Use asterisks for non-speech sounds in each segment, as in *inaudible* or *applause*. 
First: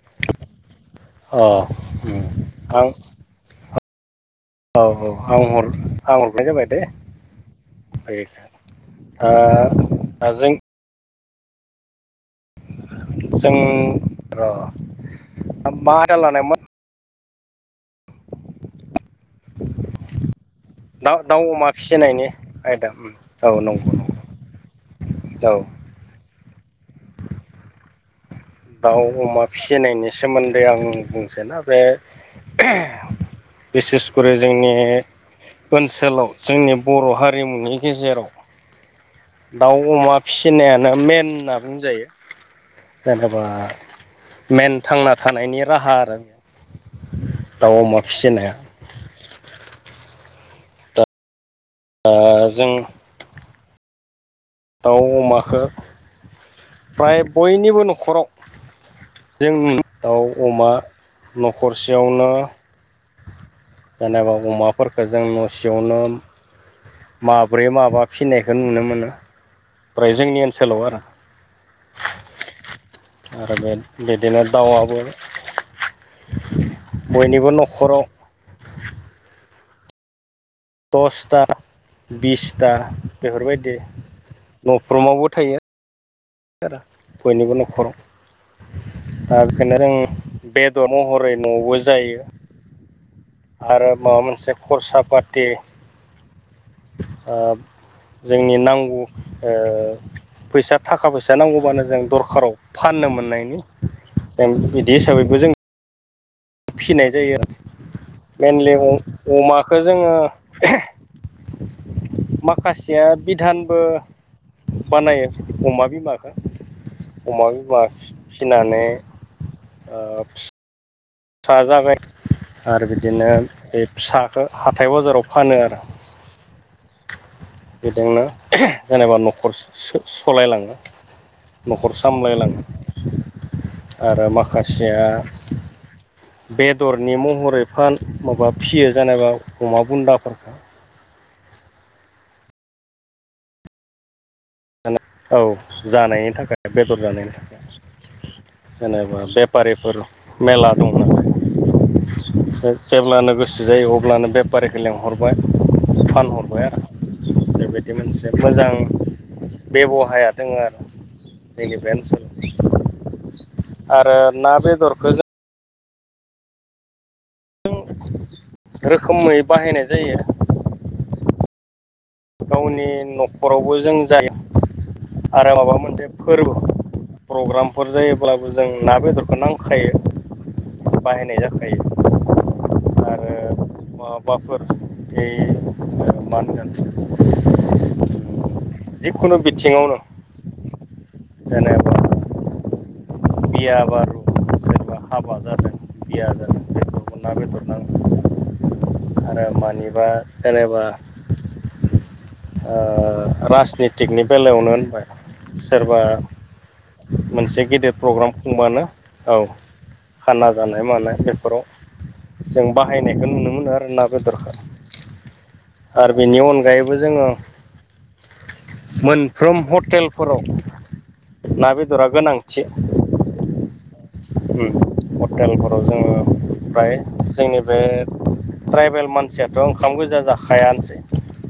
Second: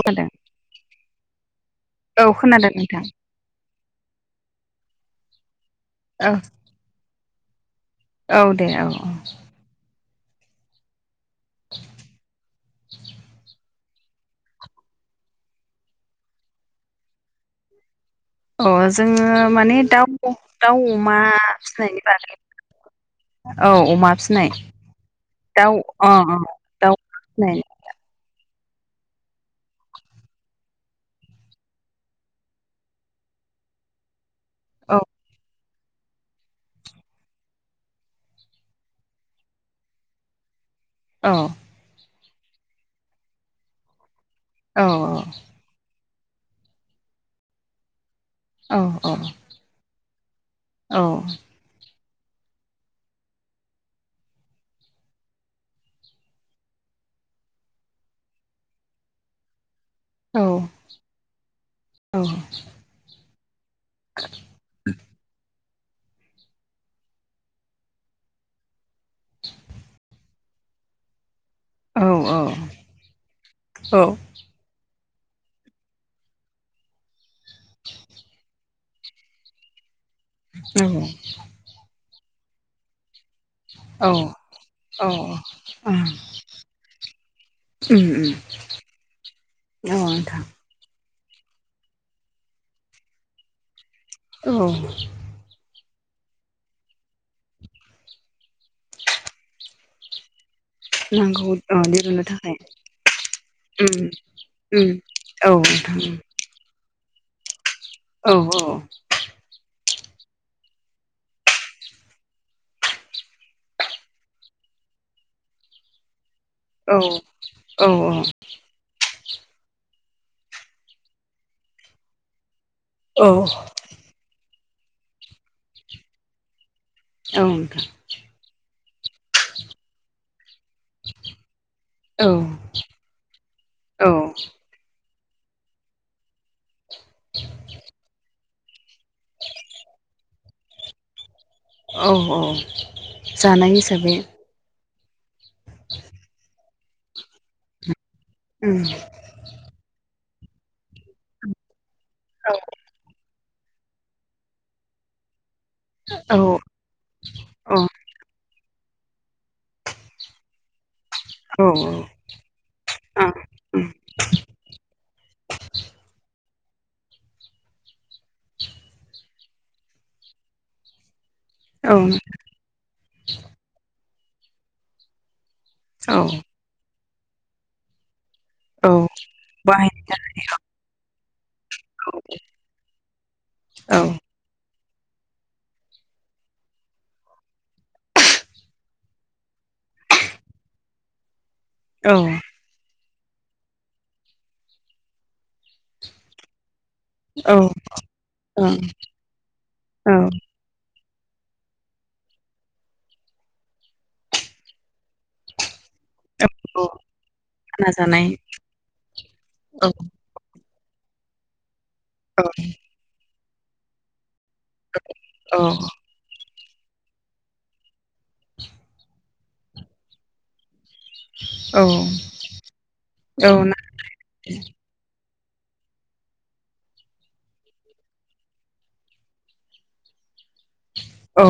खोनादों अ औ उम खोनादों आं नोंथां। औ औ आं हर आं औ हरनाय जाबाय दे। औ दे औ औ दा दाजों जों र' मा आयदा लानायमोन अ जोङो माने दाउ दाउ अमा दाउ अमा फिसिनायनि बागै आयदा उम औ औ नंगौ नंगौ अमा फिनाय औ दाउ दाउ फिनाय दाउ अमा फिसिनायनि सोमोन्दै आं बुंसै ना बे बिसेसखरि जोंनि औ ओनसोलाव जोंनि बर' हारिमुनि गेजेराव दाउ अमा फिसिनायानो मेन औ होनना बुंजायो जेनेबा मेन औ थांना थानायनि राहा आरो बे दाउ अमा फिसिनाया औ औ औ ओ जों दाउ अमाखो फ्राय बयनिबो न'खराव जों दाउ औ अमा औ न'खरसेयावनो जेनेबा अमाफोरफोरखौ जों न'सेयावनो माब्रै माबा फिनायखौ नुनो मोनो फ्राय जोंनि ओनसोलाव आरो औ औ आरो बे बिदिनो दाउआबो बयनिबो न'खराव दसथा बिसथा बेफोरबायदि उम न'फ्रोमावबो थायो। बयनिबो न'खराव उम दा बेखायनो औ नोंथां जों बेदर महरै न'बो जायो आरो माबा मोनसे औ खरसा फाथि थि ओ जोंनि नांगौ ओ फैसा थाखा फैसा नांगौ अ नांगौबानो जों दिरुननो दरखाराव थाखाय फाननो मोननायनि उम बिदि उम हिसाबैबो जों औ नोंथां फिनाय जायो औ मेनलि औ अमाखौ जोङो माखासेया बिधानबो बानायो अमा बिमाखो औ अमा बिमा औ फि फिसिनानै ओ फिसा जाबाय आरो बिदिनो औ बे फिसाखौ हाथाय बाजाराव फानो आरो औ बेजोंनो जेनेबा न'खर सलायलाङो न'खर औ सामलायलाङो औ आरो माखा सिया बेदरनि महरै फान माबा फिसियो जेनेबा अमा बुन्दाफोर औ औ जानाय हिसाबै औ जानायनि थाखाय बेदर जानायनि थाखाय उम जेनेबा बे बेफारिफोर मेला दं नालाय जेब्लानो गोसो जायो अब्लानो बेफारिखौ लेंहरबाय औ फानहरबाय आरो औ बेबायदि मोनसे मोजां बेबहाया दोङो आरो औ जोंनि बे आ ओनसोलाव आरोना बेदरखौ जों रोखोमै बाहायनाय जायो औ गावनि न'खरावबो जों जायो आरो माबा मोनसे औ फोरबो प्रग्रामफोर जायोब्लाबो जों औ ना बेदरखौ नांखायो बाहायनांगौ बाहायनाय जाखायो। जायो आरो औ मा मुवाफोर जे ओ मा होनगोन जिखुनु बिथिङावनो जेनेबा औ बिया बारु जेनेबा हाबा जादों बिया जादों बेखौ ना बेदर नांगौ औ ओं आरो मानिबा औ जेनेबा *inaudible* ओ राजनिथिकनि बेलायावनो होनबाय सोरबा औ मोनसे खाना गेदेर जानाय प्रग्राम खुंबानो औ खाना जानाय मानाय औ बेफोराव जों बाहायनायखौ नुनो मोनो आरोना बेदरखो अ आरो बिनि अनगायैबो जोङो मोनफ्रोम हटेलफोराव ना औ-औ ना उम हटेलफोराव जोङो फ्राय जोंनि बे ट्राइबेल मानसियाथ' ओंखाम गोजा जाखायानोसै औ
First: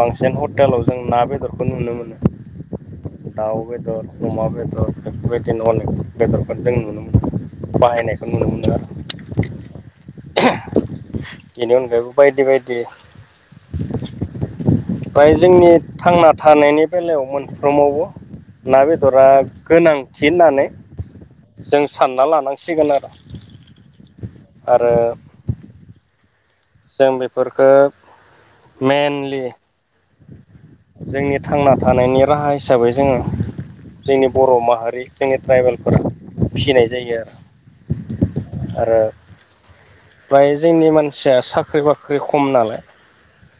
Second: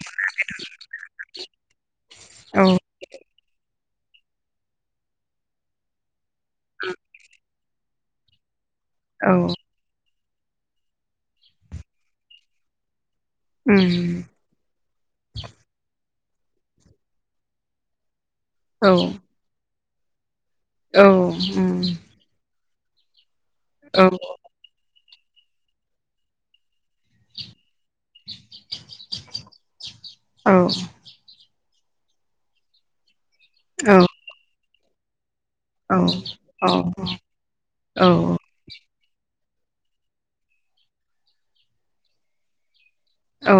बांसिन हटेलाव जों ना बेदरखौ नुनो मोनो औ दाव बेदर अमा बेदर बेफोरबायदि बिनो अनेक बेदरखौ जों नुनो मोनो बाहायनायखौ नुनो मोनो आरो औ बेनि अनगायैबो बायदि-बायदि उम ओमफ्राय जोंनि थांना थानायनि बेलायाव मोनफ्रोमावबो ना औ बेदरा गोनांथि होननानै औ उम जों सानना लानांसिगोन आरो। औ आरो जों बेफोरखो मेनलि औ औ जोंनि थांना थानायनि राहा हिसाबै जोङो औ जोंनि बर' माहारि जोंनि औ ट्राइबेलफोरा औ फिसिनाय जायो आरो आरो फ्राय जोंनि मानसिया साख्रि बाख्रि खम नालाय। औ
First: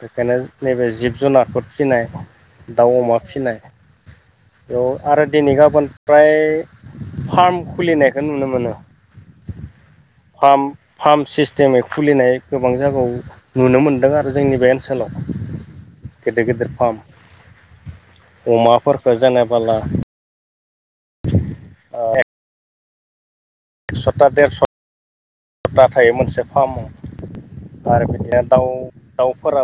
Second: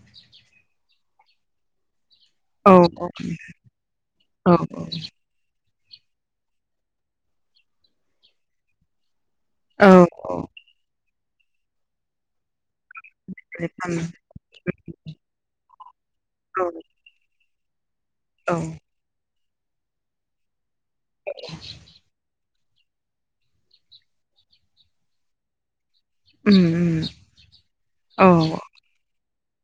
बेखायनो नैबे जिब जुनारखौ फिनाय दाउ अमा फिनाय बेयाव आरो दिनै गाबोन फ्राय फार्म खुलिनायखौ नुनो मोनो। पाम पाम्प सिस्टेमै खुलिनाय गोबां जागायाव नुनो मोनदों आरो जोंनि बे ओनसोलाव गेदेर गेदेर फार्म अमाफोरफोरखो जेनेबाला *unintelligible* *inaudible* एकस'ता देरस' ता थायो मोनसे उम उम फार्माव आरो बिदिया औ दाउ दाउफोरा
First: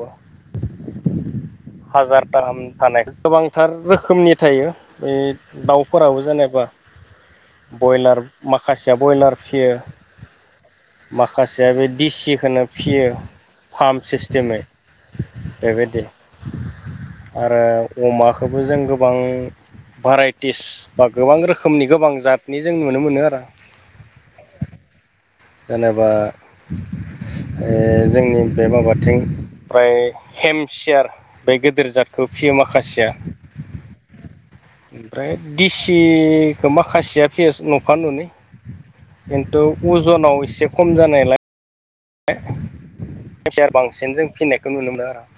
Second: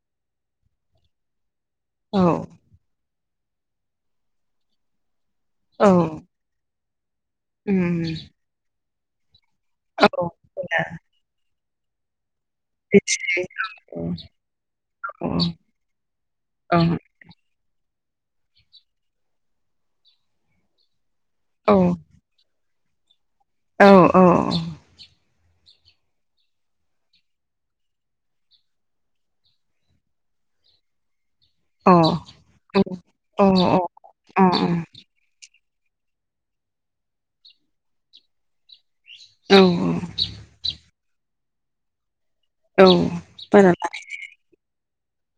औ हाजारथाहाम थानाय गोबांथार रोखोमनि थायो बे औ दाउफोराबो जेनेबा। उम बयलार माखासेया ब्रयलार फियो। औ *unintelligible* माखासेया बे दिसिखोनो फियो बिदि औ फाम्प सिस्टेमै औ बेबायदि। औ आरो अमाखोबो जों गोबां भाराइटिस बा गोबां औ रोखोमनि गोबां जात नि जों नुनो मोनो आरो। औ औ। जेनेबा ओ जोंनि बे माबाथिं फ्राय हेमसियार बे गेदेर औ जादखौ फियो माखासेया। अ अ ओमफ्राय दिसिखो माखासेया फिस न'खा नुनि अ खिन्थु उम आव एसे खम जानायलाय औ जायसाया बारा बांसिन जों फिननायखौ नुनो मोनो आरो आं।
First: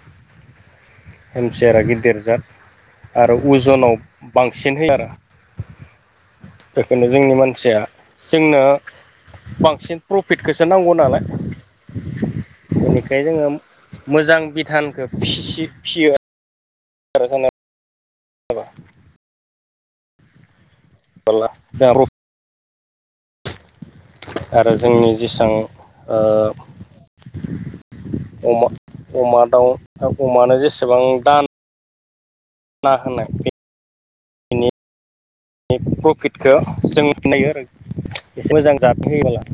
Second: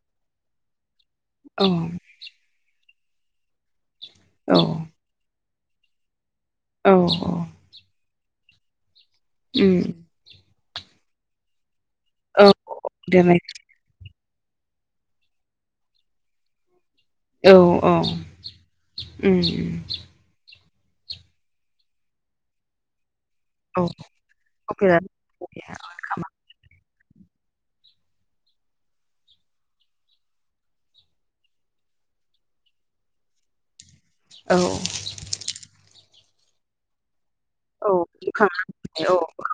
हेम सियारा लानाय गिदिर जाद आरो उजनाव बांसिन होयो आरो औ बेखायनो जोंनि मानसिया जोंनो बांसिन प्रफिटखोसो नांगौ नालाय। बेनिखाय देनाय जोङो मोजां बिधानखो फिसि-सि-फियो। औ देरनाय औ औ उम। *inaudible* औ। आरो बिराद जोंनि जेसां ओ अमा-अमा दाउ अमानो जेसेबां दान ना होनाय बे औ। प्रफिटखो जों नायो आरो औ एसे मोजां बोखांनानै जाफे औ होयोबोला।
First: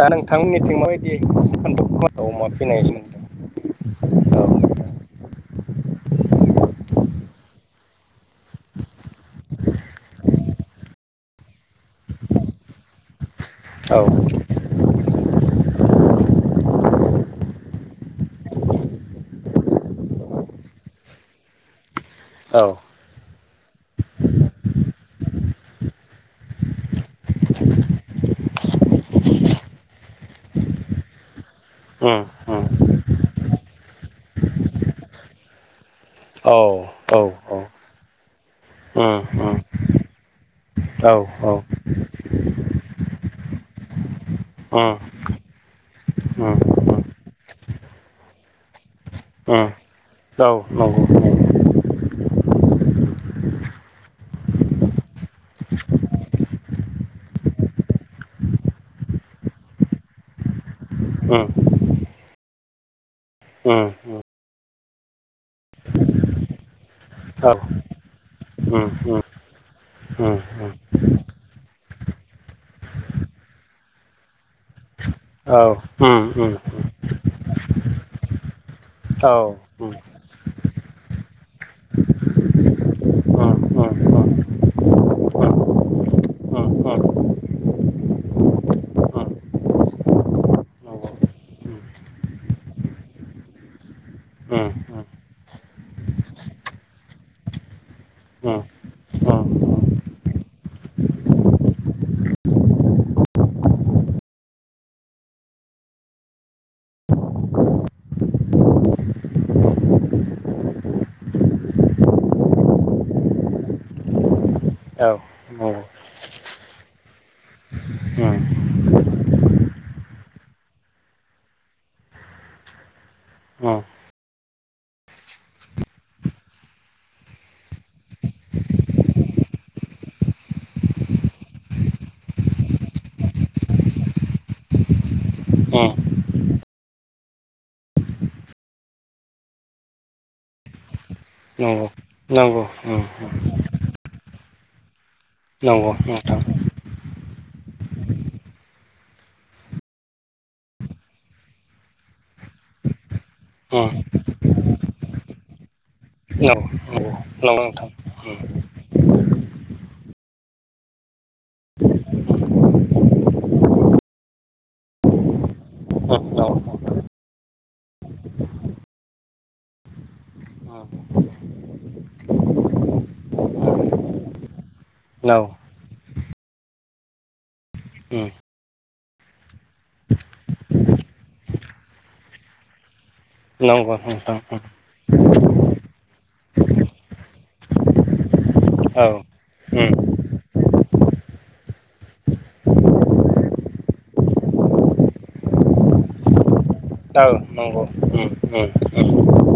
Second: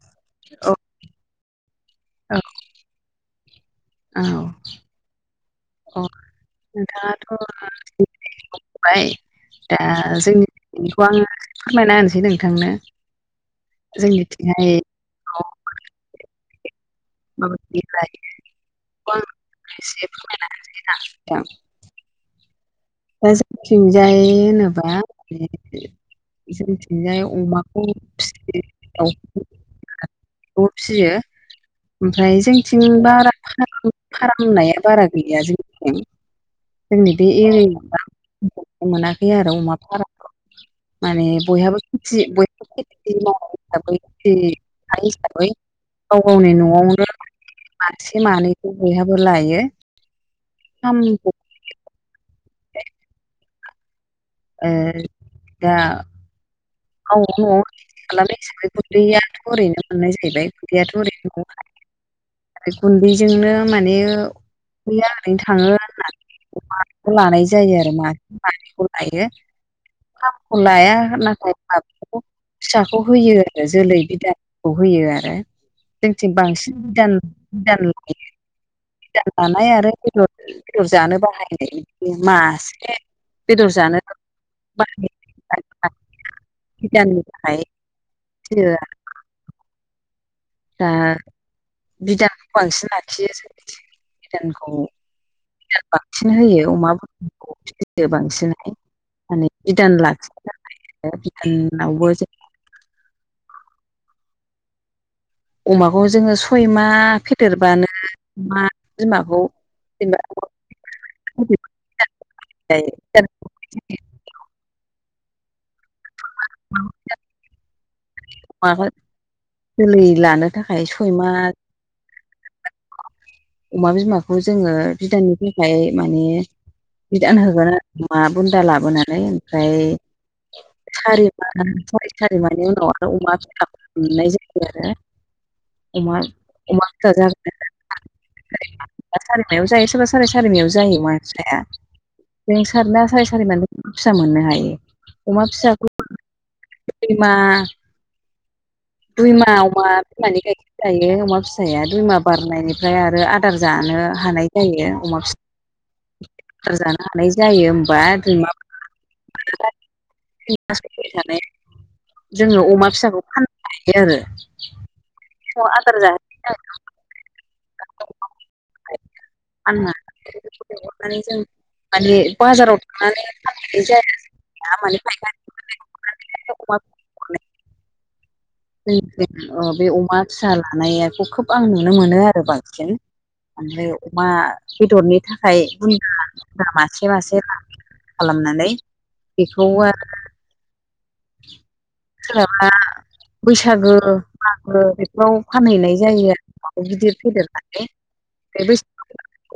दा नोंथांनि औ मिथिं माबायदि अमा फिनाय सोमोन्दै। औ। दाथ' *unintelligible* बाय दा जोंनि थिंखौ आङो फोरमायना होनोसै नोंथांनो औ जोंनिथिंहाय *unintelligible* से फोरमायना नोथां औ दा जोंथिंजाय होनोबा बिसोरथिजाय अमाखौ ओ *unintelligible* फिसियो उम ओमफ्राय उम जोंथिं बारा *unintelligible* फारामनाया बारा गैया जोंनिथिं। औ जोंनि औ उम बि इरि मोनाखै आरो उम अमा फाराखौ। औ माने उम बयहाबो थि ब *unintelligible* अ हिसाबै गाव गावनि न'आवनो मासे मानैखौ बयहाबो नंगौ उम लायो औ फार्मखौ नंगौ *unintelligible* ए *inaudible* दा औ खालामनाय हिसाबै गुन्दैयाथ' ओरैनो मोननाय जाहैबाय गुैयाथ' नंगौ ओरैनो ओमफ्राय गुन्दैजोंनो माने गैया ओरैनो थाङो होननानैमा लानाय जायो आरो ना। *unintelligible* लायो *unintelligible* खौ लाया *unintelligible* फिसाखौ होयो आरो जोलै बिदाखौ होयो आरो। जोंथिं बांसिन *unintelligible* दान लानाय आरो बेदर बेदर जानो बाहायनाय मासे बेदर जानो बाहाय बिधाननि थाखाय फियो दा बिदानखौ बांसिन लाखियो जोंनिथिं। उम बिदानखौ उम बांसिन होयो अमा *unintelligible* फियो बांसिनै माने बिदान लाखि *unintelligible* बिदानावबो *inaudible* अमाखौ जोङो सय मा फेदेरबानो अमा बिमाखौ *unintelligible* औ *unintelligible* उम माबा जोलै लानो थाखाय सय मा उम अमा बिमाखौ जोङो बिदाननि थाखाय माने बिदान होगोन अमा बुन्दा लाबोनानै ओमफ्राय सारि माह सारि सारिमानि उनाव आरो अमा *unintelligible* मोननाय जायो आरो उम अमा अमा *unintelligible* *unintelligible* सारिमायाव जायो सोरबा साराय सारिमायाव जायो *unintelligible* फिसाया नंगौ नंगौ जों उम सारा साराय उम सारिमान फिसा मोननो हायो। नंगौ नोंथां। *unintelligible* मा दुइ मा अमा बिमानि गाइखेर जायो अमा फिसाया दुइ मा बारनायनि ओमफ्राय आरो आदार उम जानो हानाय जायो अमा फि नंगौ *unintelligible* जानो हानाय नंगौ जायो नंगौ नोंथां उम होमबा *unintelligible* *unintelligible* *unintelligible* जोङो अमा फिसाखौ फाननो हायो आरो। अ आदार उम जाहो *unintelligible* *unintelligible* लेहरनानै जों माने बाजाराव थांनानै फानहनाय जाया। नंगौ *unintelligible* ओम ओ बे अमा फिसा लानायाखौ खोब आं नुनो मोनो आरो बांसिन ओमफ्राय नंगौ अमा नोंथां उम बेदरनि थाखाय बुन्दा बुन्दा मासे मासे ला खालामनानै औ बेखौ उम आरो सोराबा बैसागो मागो बेफोराव फानहैनाय जायो‌ औ नंगौ ओम बे बैसागो ओम ओम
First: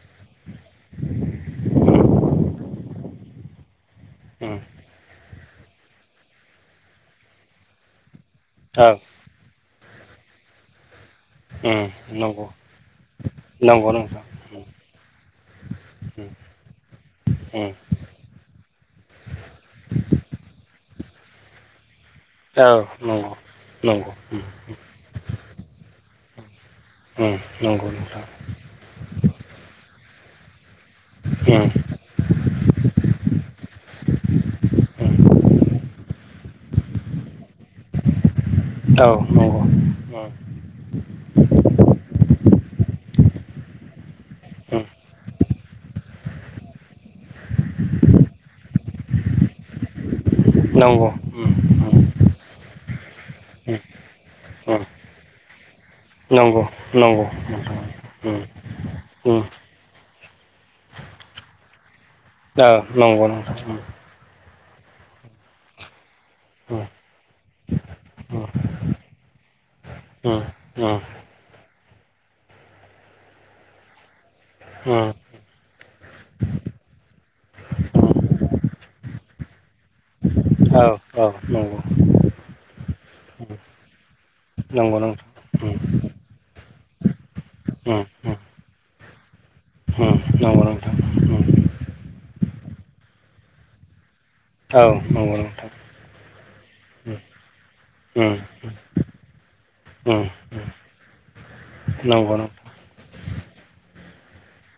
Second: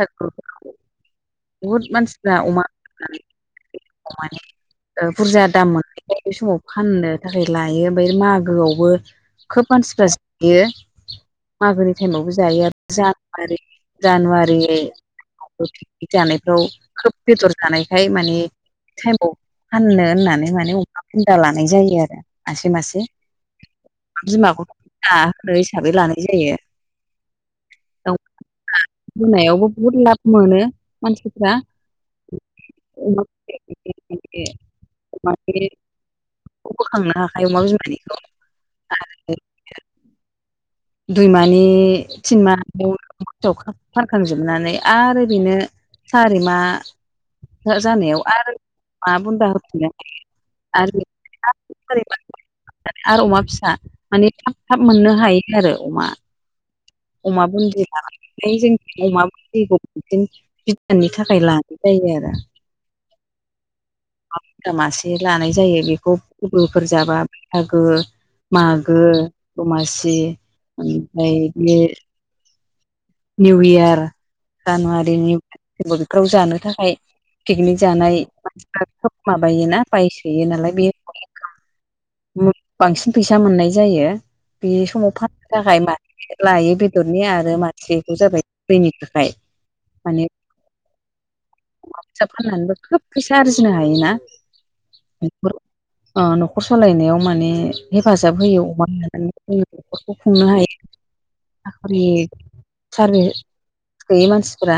बहुद मानसिफ्रा अमा फिनानै अमानि ओ बुरजा दाम मोननायखाय बे समाव फाननो थाखाय लायो ओमफाय मा गोओवबो खोब मानसिफ्रा जायो। मागोनि टाइमावबो जायो आरो जानुआरि जानुवारि *unintelligible* पिनिक जानायफ्राव खोब बेदर जानाय ओमफ्राय माने टाइमाव फाननो होननानै माने अमा *unintelligible* लानाय जायो आरो। मासे मासे बिमाखौथ' जाहो हिसाबै लानाय जायो ओम नों दाउ नोंथां होनायावबो बुहुद लाब मोनो मानसिफ्रा, *inaudible* बोखांनो हाखायो अमा बिमानिखौ औ नंगौ दुइमानि तिनमानि फानखांजोबनानै आरो बेनो सारिमा जानायाव आरो अमा बुन्दा होफिनो हायो नंगौ उम नंगौ उम उम *inaudible* फिसा उम माने थाब थाब उम मोननो हायो आरो अमा नंगौ नंगौ अमा नोंथां बुन्दि उम लानानै जों अमा उम बुन्दिखौ बिदिनो बिदाननि थाखाय लानाय जायो आरो ओ नोंगौ नोंथां नोंगौ अमा बुनदा मासे लानाय जायो बेखौ गोफोर जाबा बैसागो उम मागो दमासि उम आमफ्राय बे निउ इयार उम उम जानुवारिनि बेफोराव जानो थाखाय पिकनिक जानाय उम मानसिफ्रा खोब माबायोना बायसोयो औ नालाय बे औ नंगौ बांसिन फैसा मोननाय जायो बे नंगौ समाव नोंथां फाननो थाखाय माने लायो बेदरनि आरो मा खौ जाबाय दैनि थाखाय ओम नंगौ नोंथां उम औ अमा फिसा फाननानैबो खोब फैसा आरजिनो हायोना? औ नंगौं न'खर नोंथां ओ न'खर सलायनायाव माने हेफाजाब होयो अमा लानानै होयो नखौ खुंनो उम हायो साखरि नंगौ नों सारबिस गैयै मानसिफोरा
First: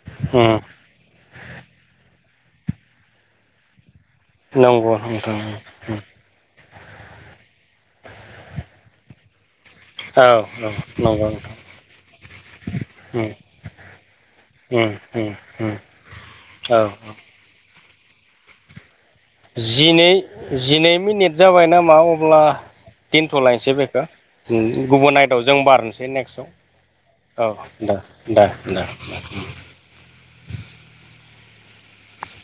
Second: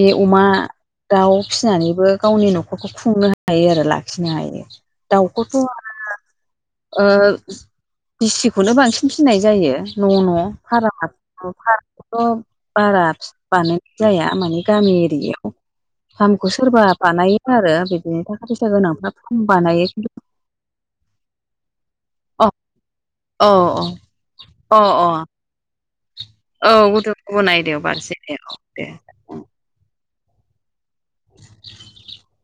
बे अमा उम दाउ फिसिनानैबो गावनि न'खरखौ खुंनो हायो आरो लाखिनो हायो नंगौ नोंथां दाउखौथ' ओ उम दिसिखौनो बांसिन फिनाय जायो *inaudible* औ नंगौ नोंथां थ' बारा उम बानायनाय जाया माने गामि उम एरियायाव उम उम फार्मखौ सोरबा औ बानायो आरो बिदिनो थाखा फैसा गोनांफ्रा फार्म बानायो जिनै खिन्थु जिनै मिनिट जाबाय नामा अब्ला अ अ दोनथलायनोसै बेखौ अ गुबुन आइदआव जों बारनोसै अ औ गुदुं नेक्स्टआव गुबुन औ आयदायाव दे बारसै दे औ दे *inaudible*